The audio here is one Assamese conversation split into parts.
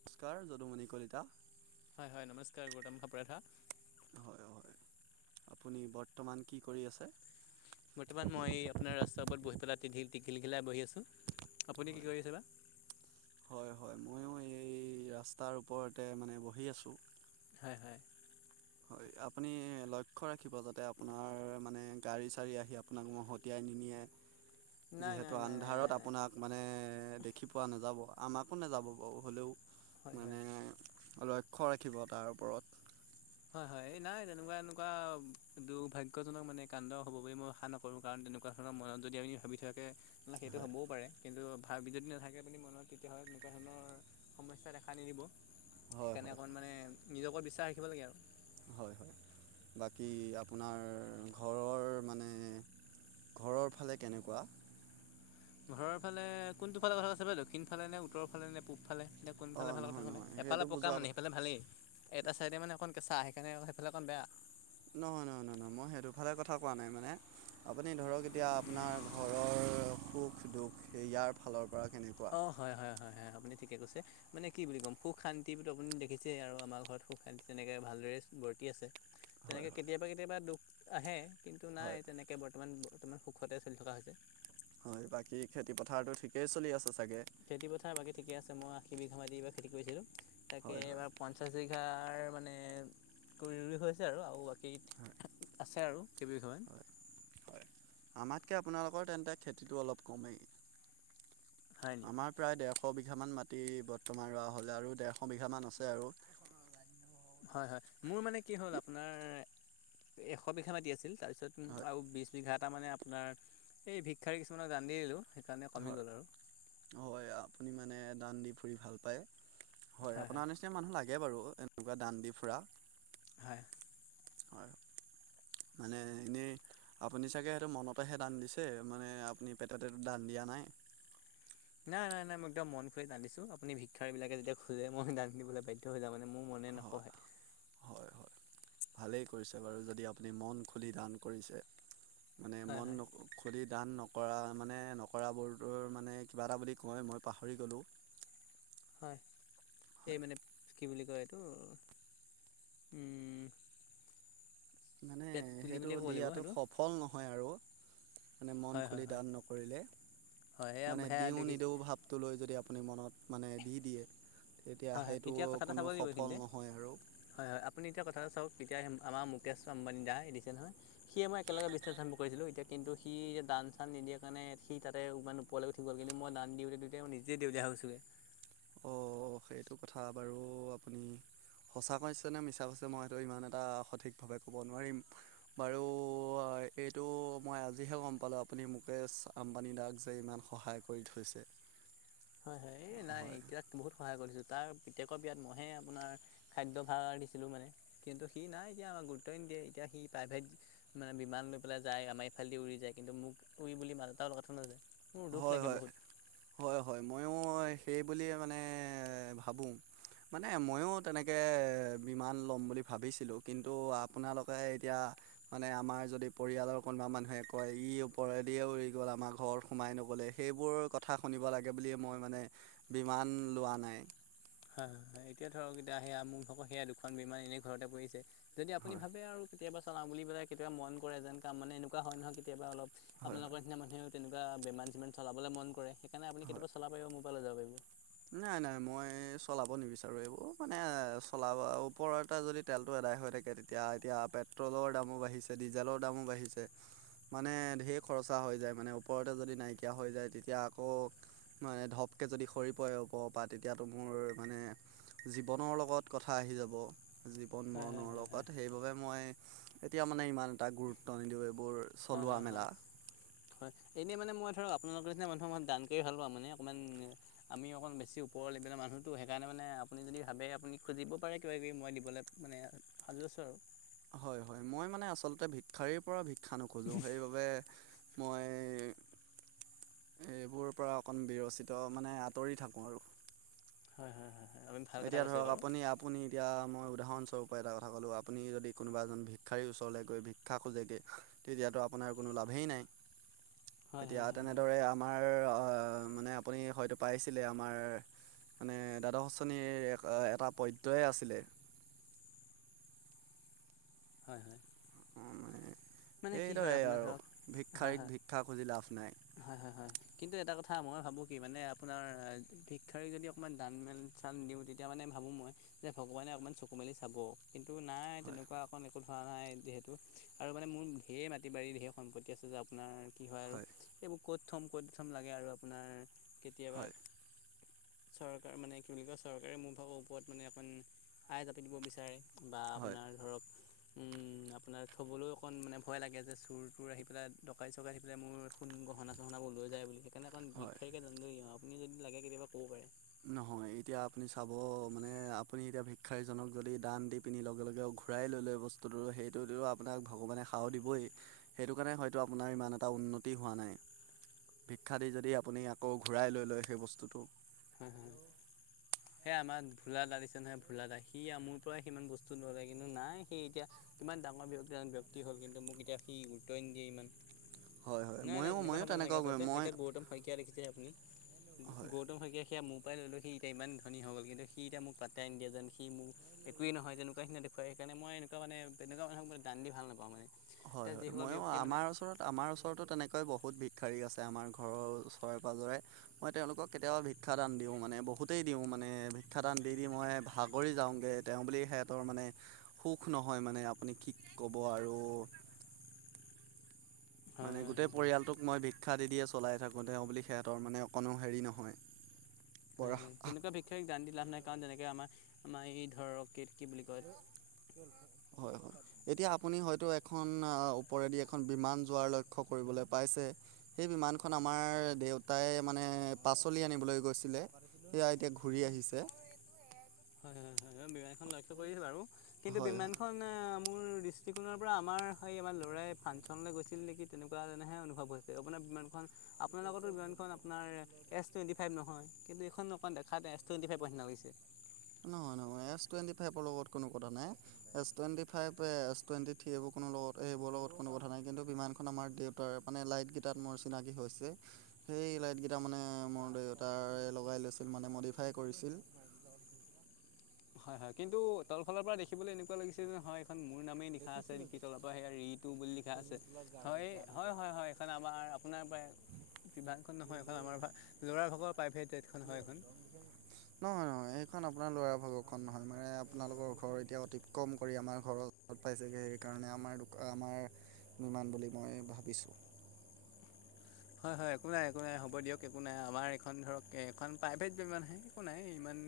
নমস্কাৰ যদুমণি কলিতা। হয় হয় নমস্কাৰ গৌতম খাপৰাধা। হয় হয়, আপুনি বৰ্তমান কি কৰি আছে? বৰ্তমান মই আপোনাৰ ৰাস্তাৰ ওপৰত বহি পেলাই তিল টিঘিলঘিলাই বহি আছোঁ। আপুনি কি হয় কৰিছে বা? হয় হয়, ময়ো এই ৰাস্তাৰ ওপৰতে মানে বহি আছোঁ। হয় হয়। হয়, আপুনি লক্ষ্য ৰাখিব যাতে আপোনাৰ মানে গাড়ী চাড়ী আহি আ আপোনাক মহতিয়াই নিনিয়ে, নাই নাই যিহেতু নাই নাই আন্ধাৰত নাই নাই আপোনাক মানে দেখি পোৱা নাযাব, আমাকো নাযাব বাৰু হ'লেও হয় হয় মানে লক্ষ্য ৰাখিব তাৰ ওপৰত। হয় হয় এই নাই তেনেকুৱা এনেকুৱা দুৰ্ভাগ্যজনক মানে কাণ্ড হব বুলি মই আশা নক কৰোঁ কাৰণ তেনেকুৱা ধৰণৰ মনত যদি আপুনি ভাবি থাকে না সেইটো হয় হ'বও পাৰে কিন্তু ভাবি যদি নাথাকে মনত তেতিয়াহ'লে তেনেকুৱা ধৰণৰ সমস্যা দেখা নিদিব হয় সেইকাৰণে হয় অকমাণ মানে নিজৰ ওপৰত বিশ্বাস ৰাখিব লাগে আও। হয় হয়। বাকী আপোনাৰ ঘৰৰ মানে ঘৰৰ ফালে কেনেকুৱা? ঘৰৰ ফালে কোনটো ফালে কথা কৈছে বা দক্ষিণ ফালে নে, উত্তৰ ফালে নে, পূব ফালে। এতিয়া কোনফালে অঁ ভাল কথা নহয় ক'লে, নহয় সেইটো এফালে পকা বুজোৱা মানে সেইফালে ভালেই। এটা চাইডে মানে অকণ কেঁচা সেইকাৰণে সেইফালে অকণ বেয়া। নহয় নহয় নহয় নহয় মই সেইটোফালে কথা কোৱা নাই মানে। আপুনি ধৰক এতিয়া আপোনাৰ ঘৰৰ সুখ দুখ ইয়াৰ ফালৰ পৰা কেনেকুৱা? অ হয় হয় হয় হয় আপুনি ঠিকে কৈছে। মানে কি বুলি ক'ম সুখ শান্তি বুলি আপুনি দেখিছেই আৰু আমাৰ ঘৰত সুখ শান্তি তেনেকে ভালদৰে বৰ্তি আছে। হয় তেনেকে হয় কেতিয়াবা কেতিয়াবা দুখ আহে কিন্তু নাই হয় তেনেকে বৰ্তমান বৰ্তমান সুখ সুখতে চলি থকা হৈছে। হয় বাকী খেতিপথাৰটো ঠিকেই চলি আছে চাগে? খেতিপথাৰ বাকী ঠিকে আছে মই আশী বিঘা মাটি এবাৰ খেতি কৰিছিলোঁ, তাকে হয় হয় এবাৰ পঞ্চাছ বি ঘাৰ মানে কৈ ৰুই হৈছে আও আৰু বাকী হয় আছে আৰু কেইবিঘামান। আমাতকে আপোনালোকৰ তেন্তে খেতিটো অলপ কমেই। হয় নি আমাৰ প্ৰায় ডেৰশ বিঘামান মাটি বৰ্তমান ৰোৱা হ'লে আৰু ডেৰশ বিঘামান আছে আৰু হয় হয় মোৰ মানে কি হ'ল আপোনাৰ এশ বিঘা মাটি আছিল তাৰপিছত হয় আৰু বিশ বিঘা এটা মানে আপোনাৰ। এই ভিক্ষাৰী কিছুমানক দান দি আহিলোঁ সেইকাৰণে কমি গ'ল আৰু। অ হয় আপুনি মানে। দান দি ফুৰি ভাল পায় হয় আপোনাৰ নিচিনা মানুহ লাগে বাৰু এনেকুৱা দান দি ফুৰা। হয়। হয় মানে এনেই। আপুনি চাগে সেইটো মনতেহে দান দিছে মানে আপুনি পেটতে দান দিয়া নাই। নাই নাই নাই মই একদম মন খুলি দান দিছো, আপুনি ভিক্ষাৰীবিলাকে যেতিয়া খোজে মই দান দিবলৈ বাধ্য হৈ যাওঁ মানে মোৰ মনে হয় নকয়। হয় হয় ভালেই কৰিছে বাৰু যদি আপুনি মন খুলি দান কৰিছে মানে হয় মন হয় ন। খুলি দান নকৰা মানে নকৰাবোৰটোৰ মানে কিবা এটা বুলি কয় মই পাহৰি গ'লোঁ হয় এই হয় মানে কি বুলি কয় এইটো। মানে পেট কুলি সেইটো বুলিয়ে ক'ব লাগিব দিয়াটো সেইটো সফল নহয় আৰু। মানে মন হয় হয় খুলি হয় দান নকৰিলে হয় সেয়া মানে সেয়া দিওঁ নিদিও দেখিছোঁ ভাব। টো লৈ যদি আপুনি মনত মানে দি দিয়ে। তেতিয়া হয় হয় সেইটো এতিয়া কথা এটা কোনো চাব লাগিব সফল এইখিনিতে নহয় আৰু। হয় হয় আপুনি এতিয়া কথাটো চাওক এতিয়া আমাৰ মুকেশ্ আম্বানী দাই এ দিছে নহয়। সিয়ে মই একেলগে বিজনেচ আৰম্ভ কৰিছিলো এতিয়া কিন্তু সি দান - চান নিদিয়াৰ কাৰণে সি তাতে। উপৰলে উঠি গ'ল কিন্ত মই দান দি উঠি মই নিজে দেওলিয়া হৈছোগে। অ অ সেইটো কথা বাৰু আপুনি। সঁচা কৈছে নে মিছা কৈছে মইটো ইমান এটা সঠিকভাৱে ক'ব নোৱাৰিম। বাৰু এইটো মই আজিহে গম পালোঁ আপুনি মুকেশ। আম্বানীডাক যে ইমান সহায় কৰি থৈছে। হয় হয় এই নাই হয় এতিয়া বহুত সহায় কৰিছো তাৰ পিতেকৰ বিয়াত মই হে আপোনাৰ। খাদ্য ভাগৰ দিছিলোঁ মানে কিন্তু সি নাই এতিয়া আমাক গুৰুত্ব এ নিদিয়ে এতিয়া সি প্ৰাইভেট। মানে বিমান লৈ পেলাই যায় আমাৰ এইফালেদি উৰি যায় কিন্তু মোক উৰি বুলি মাত এটাও লগাই থৈ নাযায়। মোৰ দুখ হয় লাগে বহুত। হয় হয় মইও। হয় সেই বুলিয়ে মানে ভাবোঁ। মানে ময়ো তেনেকৈ বিমান ল'ম বুলি ভাবিছিলোঁ কিন্তু আপোনালোকেহে এতিয়া। মানে আমাৰ যদি পৰিয়ালৰ কোনোবা মানুহে কয় ই ওপৰেদি উৰি গ'ল আমাৰ ঘৰত সোমাই নগ'লে। সেইবোৰ কথা শুনিব লাগে বুলিয়ে মই মানে। বিমান লোৱা নাই। হয় এতিয়া ধৰক এতিয়া সেয়া সেয়া দুখন বিমান এনেই ঘৰতে পৰিছে। যদি আপুনি হয় ভাবে আৰু কেতিয়াবা চলাও বুলি পেলাই কেতিয়াবা মন কৰে যেন কাম মানে এনেকুৱা হয় নহয় কেতিয়াবা অলপ। হয় হয় আপোনালোকৰ নিচিনা মানুহে। তেনেকুৱা বিমান চিমান চাবলৈ মন কৰে সেইকাৰণে আপুনি হয় কেতিয়াবা চালাব মোৰ পৰা লৈ যাব পাৰিব। নাই নাই মই চলাব নিবিচাৰো এইবোৰ মানে চলাব ওপৰতে যদি। তেলতটো আদায় হৈ থাকে তেতিয়া এতিয়া পেট্ৰলৰ দামো বাঢ়িছে ডিজেলৰ দামো বাঢ়িছে। মানে ঢেৰ খৰচা হৈ যায় মানে ওপৰতে যদি নাইকিয়া হৈ যায় তেতিয়া আকৌ। মানে ধপকে যদি হৰি। [unintelligible] তেতিয়াতো মোৰ মানে জীৱনৰ লগত কথা আহি যাব। জীৱন হয় হয় মৰণৰ হয় হয় লগত সেইবাবে মই। এতিয়া মানে ইমান এটা গুৰুত্ব নিদিওঁ এইবোৰ হয় চলোৱা হয় হয় মেলা। হয় এনে মানে মই ধৰক আপোনালোকৰ নিচিনা মানুহক দান কৰি ভাল পাওঁ মানে অকমান। আমি অকণ বেছি ওপৰৰ লেভেলৰ মানুহটো সেইকাৰণে মানে আপুনি যদি ভাবে আপুনি খুজিব পাৰে কিবা কিবি মই দিবলে। [inaudible] [inaudible] আছোঁ হয় হয় মই মানে আচলতে ভিক্ষাৰীৰ পৰা ভিক্ষা নোখোজো সেইবাবে। মই। এইবোৰ পৰা অকন বিৰচিত মানে আঁতৰি থাকো আৰু। হয় হয় হয় [inaudible] এতিয়া ধৰক বাৰু আপুনি আ। আপুনি এতিয়া মই উদাহৰণস্বৰূপে এটা কথা ক'লোঁ আপুনি যদি কোনোবা এজন ভিক্ষাৰীৰ ওচৰলৈ গৈ ভিক্ষা খোজেগে। তেতিয়াতো আপোনাৰ কোনো লাভেই নাই হয় এতিয়া হয় হয় হয় তেনেদৰে আ। মাৰ মানে আপুনি হয়তো পাইছিলে আমাৰ মানে দাদ। মানে এটা পদ্য আছিলে। হয় হয়। মানে কি হয় এইদৰে আপোনাৰ আৰু ধৰক হয় হয় ভিক্ষাৰীক ভিক্ষা খুজি লাভ নাই। হয় হয় হয় কিন্তু এটা কথা মই ভাবোঁ কি মানে আপোনাৰ শিক্ষাৰী যদি অকণমান দান মেল। উ স্থান দিওঁ তেতিয়া মানে ভাবোঁ মই যে ভগৱানে অকণমান চকু মেলি চাব। কিন্তু নাই হয় তেনেকুৱা অকণ একো ধৰা নাই যিহেতু আৰু। মানে মোৰ ঢেৰ মাটি বাৰীত ঢেৰ সম্পত্তি আছে যে আপোনাৰ কি হয় আৰু। ক'ত থ'ম ক'ত থ'ম লাগে আৰু আপোনাৰ কেতিয়াবা। হয় চৰকাৰ মানে কি বুলি কয় চৰকাৰে মোৰ ভাগৰ ওপৰত মানে অকণ আয় জাপি দিব বিচাৰে। বা হয় আপোনাৰ ধৰক আপোনাৰ থ'বলৈ। অকণ মানে ভয় লাগে যে চুৰ তোৰ আহি পেলাই দৰাই চকাই আহি পেলাই মোৰ ফোন গহনা চহনাবোৰ লৈ যায় বুলি। কেনেকণ হয় ভিক্ষাৰিতকৈ জান দিওঁ আপুনি যদি লাগে কেতিয়াবা ক'ব পাৰে। নহয় এতিয়া আপুনি চাব মানে আপুনি এতিয়া ভিক্ষাৰীজনক যদি দান দি। পিনি লগে লগেও ঘূৰাই লৈ লয় বস্তুটো সেইটোতো আপোনাক ভগৱানে সাও দিবই। সেইটো কাৰণে হয়তো আপোনাৰ ইমান এটা উন্নতি হোৱা নাই। ভিক্ষা দি যদি আপুনি আকৌ ঘূৰাই লৈ লয় সেই বস্তুটো। [unintelligible] [inaudible] সেই আমাৰ ভোলা দা দিছে নহয় ভোলা দা সি আমোৰ পৰাই সিমান বস্তু নয় কিন্তু নাই সি এতিয়া। কিমান ডাঙৰজন ব্যক্তি হ'ল কিন্তু মোক এতিয়া সি গুৰুত্বই নিদিয়ে ইমান। হয় হয় নাই নাই ময়ো তেনেকুৱা ময়ো হ'ব নালাগে আচলতে মই এতিয়া গৌতম শইকীয়া দেখিছে আপুনি হয় গৌতম শইকীয়া। সেয়া মোৰ পৰাই লৈ লৈ এতিয়া ইমান ধনী হৈ গ'ল কিন্তু সি এতি মোক পাত্তাই নিদিয়া যেন সি মোক। একোৱে নহয় তেনেকুৱা দেখুৱাই সেইকাৰণে মই এনেকুৱা মানে তেনেকুৱা মানুহবোৰক দান দি ভাল নাপাওঁ মানে। হয় এতিয়া হয় যিসকল মইয়ো ব্যক্তিয়ে মানে আমাৰ ওচৰত। আমাৰ ওচৰতো তেনেকৈ বহুত ভিক্ষাৰী আছে আমাৰ ঘৰৰ ওচৰে পাজৰে। মই তেওঁলোকক কেতিয়াবা ভিক্ষা দান দিওঁ মানে বহুতেই দিওঁ মানে ভিক্ষাদান দি দি মই ভাগৰি যাওঁগে। তেওঁ বুলি সিহঁতৰ মানে সুখ নহয় মানে আপুনি কি ক'ব আৰু। হয় মানে হয় গোটেই হয় হয় পৰিয়ালটোক মই ভিক্ষা দি দিয়ে চলাই থাকোঁ তেওঁ বুলি সিহঁতৰ মানে অকণো হেৰি নহয়। হয় পৰা তেনেকুৱা বিশেষয় দান দি লাভ নাই কাৰণ যেনেকৈ আমাৰ আমাৰ এই ধৰক কি বুলি কয়। হয় হয়। এতিয়া আপুনি হয়তো এখন ওপৰেদি এখন বিমান যোৱাৰ লক্ষ্য কৰিবলৈ পাইছে। সেই বিমানখন আমাৰ দেউতাই মানে পাচলি আনিবলৈ গৈছিলে। সেয়া এতিয়া ঘূৰি আহিছে। হয় হয় হয় হয় বিমানখন লক্ষ্য কৰিছো বাৰু কিন্তু হয় বিমানখন। আহ, মোৰ [inaudible] দৃষ্টিকোণৰ পৰা আমাৰ সেই আমাৰ ল'ৰাই ফাংচনলৈ গৈছিল নেকি তেনেকুৱা যেনেহে অনুভৱ হৈছে আপোনাৰ বিমানখন। আপোনাৰ লগতো বিমাননখন আপোনাৰ। এছ টুৱেণ্টিফাইভ নহয় কিন্তু এইখন অকন দেখা এছ টুৱেণ্টিফাইভৰ নিছিনা লাগিছে। নহয় নহয় এছ টুৱেণ্টি ফাইভৰ লগত কোনো কথা নাই। S twenty five S twenty three এইবোৰ কোনো লগত এইবোৰ লগত কোনো কথা নাই কিন্তু বিমানখন আমাৰ। মানে লাইটকেইটাত মোৰ চিনাকি হৈছে। সেই লাইট কেইটা মানে মোৰ দেউতাৰে লগাই লৈছিল মানে মডিফাই কৰিছিল। হয় হয় কিন্তু তলফালৰ পৰা দেখিবলৈ এনেকুৱা লাগিছে যে হয়। খন মোৰ নামেই লিখা আছে নেকি তলৰ পৰা সেয়া ৰিতু বুলি লিখা আছে হয় হয় হয় হয়। এখন আমাৰ আপোনাৰ প্ৰায় বিভাগখন নহয় এখন আমাৰ ল'ৰা ভাগৰ প্ৰাইভেট জেটখন হয় এইখন। [unintelligible] নহয় নহয় সেইখন আপোনাৰ ল'ৰা ভাগৰখন নহয় মানে আপোনালোকৰ ঘৰ এতিয়া অতি কম কৰি আমাৰ ঘৰ। ত পাইছেগৈ সেইকাৰণে আমাৰ আমাৰ বিমান বুলি মই ভাবিছোঁ। হয় হয় একো নাই একো নাই হ'ব দিয়ক একো নাই আমাৰ এখন ধৰক এখন প্ৰাইভেট বিমানহে একো নাই ইমান।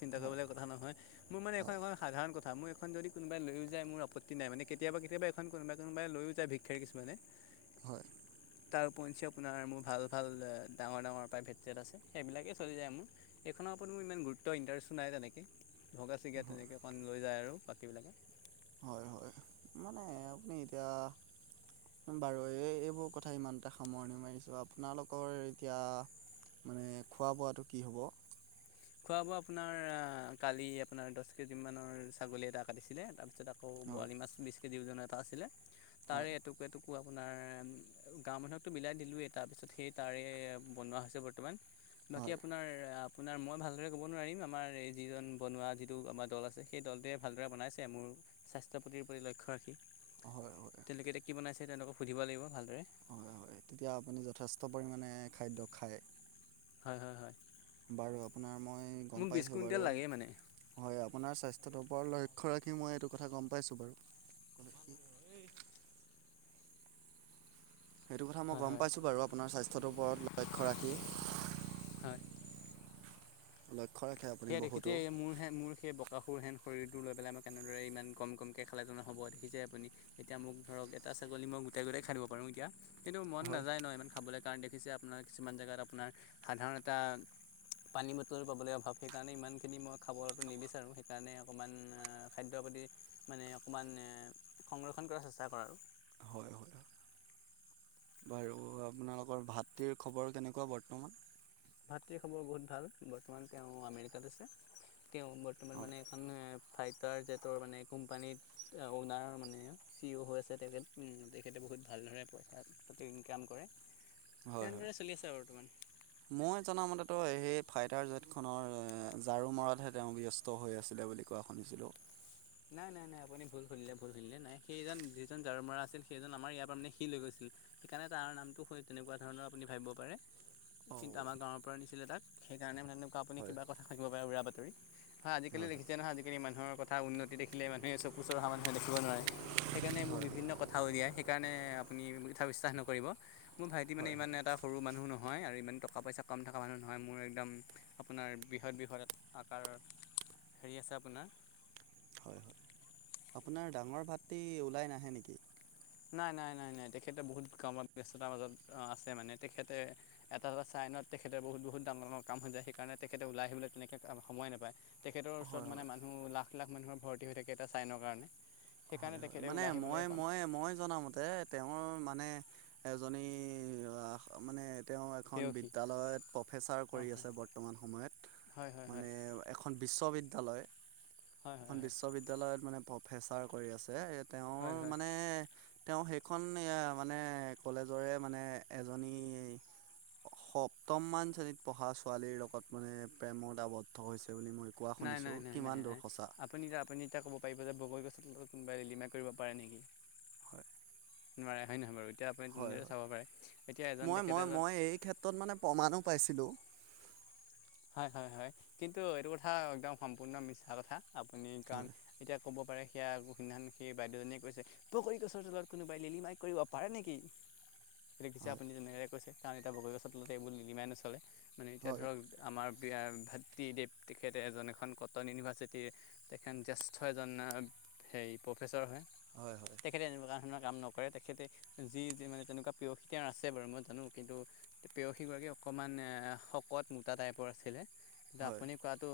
চিন্তা হয় কৰিবলগীয়া কথা নহয় মোৰ মানে এখন হয় এখন সাধাৰণ ক। হা মোৰ এইখন যদি কোনোবাই লৈও যায় মোৰ আপত্তি নাই মানে কেতিয়াবা কেতিয়াবা এখন কোনোবাই কোনোবাই লৈও যায় ভিক্ষাৰী কিছুমানে। হয়। তাৰ পঞ্চে আপোনাৰ মোৰ ভাল ভাল ডাঙৰ ডাঙৰ প্ৰাইভেট জেট আছে সেইবিলাকেই চলি যায় মো। এইখনৰ ওপৰত মোৰ ইমান গুৰুত্ব ইণ্টাৰেষ্টটো নাই তেনেকে। ভগা চিগা তেনেকৈ অকণ লৈ যায় আৰু বাকীবিলাকে। হয় হয় মানে আপুনি এতিয়া। বাৰু এই এইবোৰ কথা ইমানটা সামৰণি মাৰিছো আপোনালোকৰ এতিয়া। মানে খোৱা বোৱাটো কি হ'ব। খোৱা বোৱা আপোনাৰ আহ কালি আপোনাৰ দহ কেজি মানৰ ছাগলী এটা কাটিছিলে তাৰপিছত। আকৌ হয় বৰালি মাছ বিশ কেজিওজনৰ এটা আছিলে হয় তাৰে এটুকুৰ এটু। পুৱা আপোনাৰ গাঁও মানুহকতো বিলাই দিলোঁৱেই তাৰপিছত সেই তাৰে বনোৱা হৈছে বৰ্তমান। বাকী হয় আপোনাৰ আপোনাৰ মই ভাল। ভালদৰে ক'ব নোৱাৰিম আমাৰ এই যিজন বনোৱা যিটো আমাৰ দল আছে সেই দলটোৱে ভালদৰে বনাইছে মোৰ। স্বাস্থ্যৰ প্ৰতিৰ প্ৰতি লক্ষ্য ৰাখি হয় হয় তেওঁলোকে এতিয়া কি বনাইছে তেওঁলোকক সুধিব লাগিব ভালদৰে। হয় হয় তেতিয়া আপুনি যথেষ্ট পৰিমাণে খাদ্য খায়। হয় হয় হয়। বাৰু আপোনাৰ মই মোক গম বিছ পাইছোঁ কুইণ্টেল বাৰু। লাগেই মানে হয় আপোনাৰ স্বাস্থ্যটোৰ ওপৰত লক্ষ্য ৰাখি মই এইটো কথা গম পাইছো বাৰু। সেইটো কথা মই হয় গম হয় পাইছোঁ বাৰু আপোনাৰ স্বাস্থ্যৰ ওপৰত লক্ষ্য ৰাখি। হয় লক্ষ্য। ৰাখে আপুনি সেয়া দেখিচে বহুতো। মোৰ সে মোৰ সেই বক। কাসুৰ হেন শৰীৰটো লৈ পেলাই মই কেনেদৰে ইমান কম কমকৈ খালেতো নহবয়ে দেখিছে আপুনি। এতিয়া মোক ধৰক এটা ছাগলী মই গোটাই গোটাই খাই দিব পাৰোঁ এতিয়া কিন্তু মন হয় নাযায় ন ইমান খাবলে। কাৰণ দেখিছে আপোনাৰ কিছুমান জেগাত আপোনাৰ সাধাৰণ এটা পানী বটল পাবলৈ অভাৱ। সেইকাৰণে ইমানখিনি মই খাবতো নিবিচাৰোঁ সেইকাৰণে অকণমান খাদ্যৰ প্ৰতি মানে অকণমান। সংৰক্ষণ কৰাৰ চেষ্টা ককৰা আৰু। হয় হয় বাৰু আপোনালোকৰ ভাত্ৰিৰ খবৰ কেনেকোৱা বৰ্তমান। ভাতৃ খবৰ বহুত ভাল বৰ্তমান তেওঁ আমেৰিকাত আছে তেওঁ বৰ্তমান হয় মানে এখন। [unintelligible] ফাইটাৰ জেটৰ মানে কোম্পানীত। অ'নাৰ মানে চি অ' হৈ আছে তেখেত তেখেতে বহুত ভালদৰে পইচা। প্ৰতি ইনকাম কৰে হয় হয়। তেনেদৰে চলি আছে বৰ্তমান। মই জনামতেতো সেই ফাইটাৰ জটখনৰ ঝাৰু মৰাতহে তেওঁ ব্যস। ত হৈ আছিলে বুলি কোৱা শুনিছিলোঁ। নাই নাই নাই আপুনি ভুল শুনিলে ভুল শুনিলে নাই সেইজন যিজন জঝাৰু মৰা আছিল সেইজন আমাৰ ইয়াৰ পৰা মানে শিল হৈ গৈছিল। সেইকাৰণে তাৰ নামটো হয় তেনেকুৱা ধৰণৰ আপুনি ভাবিব পাৰে। কিন্তু অ' আমাৰ গাঁৱৰ পৰা নিছিলে তাক সেইকাৰণে তেনেকুৱা আপুনি হয় কিবা কথা শাকিব পাৰে উৰা বাতৰি। হয় আজিকালি দেখিছে নহয় আজিকলি মানুহৰ কথা উন। দেখিলে মানুহে চকুচ অহা মানুহে দেখিব নোৱাৰে সেইকাৰণে মোৰ হয় বিভিন্ন কথা উলিয়ায় সেইকাৰণে। আপুনি কথা বিশ্বাস নকৰিব। মোৰ ভাইটি মানে হয় ইমান হয় এটা সৰু মানুহ নহয় আৰু ইমান টকা পইচা কম থকা মানুহ নহয় মোৰ একদম। আপোনাৰ বৃহৎ বৃহৎ আকাৰ হেৰি আছে আপোনাৰ। হয় হয়। আপোনাৰ ডাঙৰ ভাতটি ওলাই নাহে নেকি। নাই নাই নাই নাই তেখেতে বহুত কামত ব্যস্ততাৰ মাজত আছে মানে তেখেতে। এটা এটা চাইনত তেখেতে বহুত বহুত ডাঙৰ ডাঙৰ কাম হৈ যায় সেইকাৰণে তেখেতে ওলাই আহিবলৈ তেনেকৈ সময় নাপায়। তেখেতৰ ওচৰত হয় হয় মানে মানুহ লাখ লাখ মানুহৰ ভৰ্তি হৈ থাকে এটা চাইনৰ কাৰণে। হয় সেইকাৰণে তেখেতে মানে ওলাই আহিবলৈ মই এখন মই মই জনামতে। তেওঁৰ মানে এজনী [inaudible] মানে। তেওঁ এখন পেয়সী বিদ্যালয়ত প্ৰফেচাৰ অঁ কৰি আছে বৰ্তমান সময়ত হয় হয় হয় মানে। এখন বিশ্ববিদ্যালয় হয় হয় হয় এখন হয় বিশ্ববিদ্যালয়ত মানে প্ৰফেচাৰ কৰি আছে ইয়াত। তেওঁৰ হয় হয় মানে। তেওঁ সেইখন মানে কলেজৰে মানে এজনী। সপ্তমমান শ্ৰেণীত পঢ়া ছোৱালীৰ লগত মানে প্ৰেমত আবদ্ধ হৈছে বুলি মই। কোৱা নাই শুনিছোঁ নাই নাই নাই কিমান দূৰ নাই সঁচা। আপুনি এ আপুনি এতিয়া ক'ব পাৰিব যে বগী গছৰ তত কোনোবাই লিলিমা কৰিব পাৰে নেকি। হয়। নোৱাৰে হয় নহয় বাৰু এতিয়া আপুনি হয় তেনেদৰে হয় চাব পাৰে এতিয়া এজন তেখেত এজন। তত মানে প্ৰমাণো পাইছিলোঁ। হয় হয় হয় কিন্তু এইটো কথা একদম সম্পূৰ্ণ মিছা কথা আপুনি কাৰণ হয় এতিয়া। ক'ব পাৰে সেয়া এক সিধান সেই বাইদেউজনীয়ে কৈছে। বগৰী গছৰ তলত কোনোবাই লেলিমাই কৰিব পাৰে নেকি। গিছে হয় আপুনি যেনেদৈ কৈছে কাৰণ এতিয়া বগৈগছৰ তলতে এইবোৰ নিলিমাই নচলে মানে এতিয়া হয় ধৰক। আমাৰ বিয়া ভাতৃদেৱ তেখেতে এজন এখন কটন ইউনিভাৰ্চিটিৰ। তেখন যেষ্ঠ এজন হেৰি প্ৰফেচৰ হয়। হয় তেখেতে এনেকুৱা ধৰণৰ কাম নকৰে তেখেতে। যি যি মানে তেনেকুৱা প্ৰিয় [inaudible] আছে বাৰু মই জানো কিন্তু। পেৰসীগৰাকী অকণমান শকত মোটা টাইপৰ আছিলে কিন্তু হয় আপুনি কোৱাটো।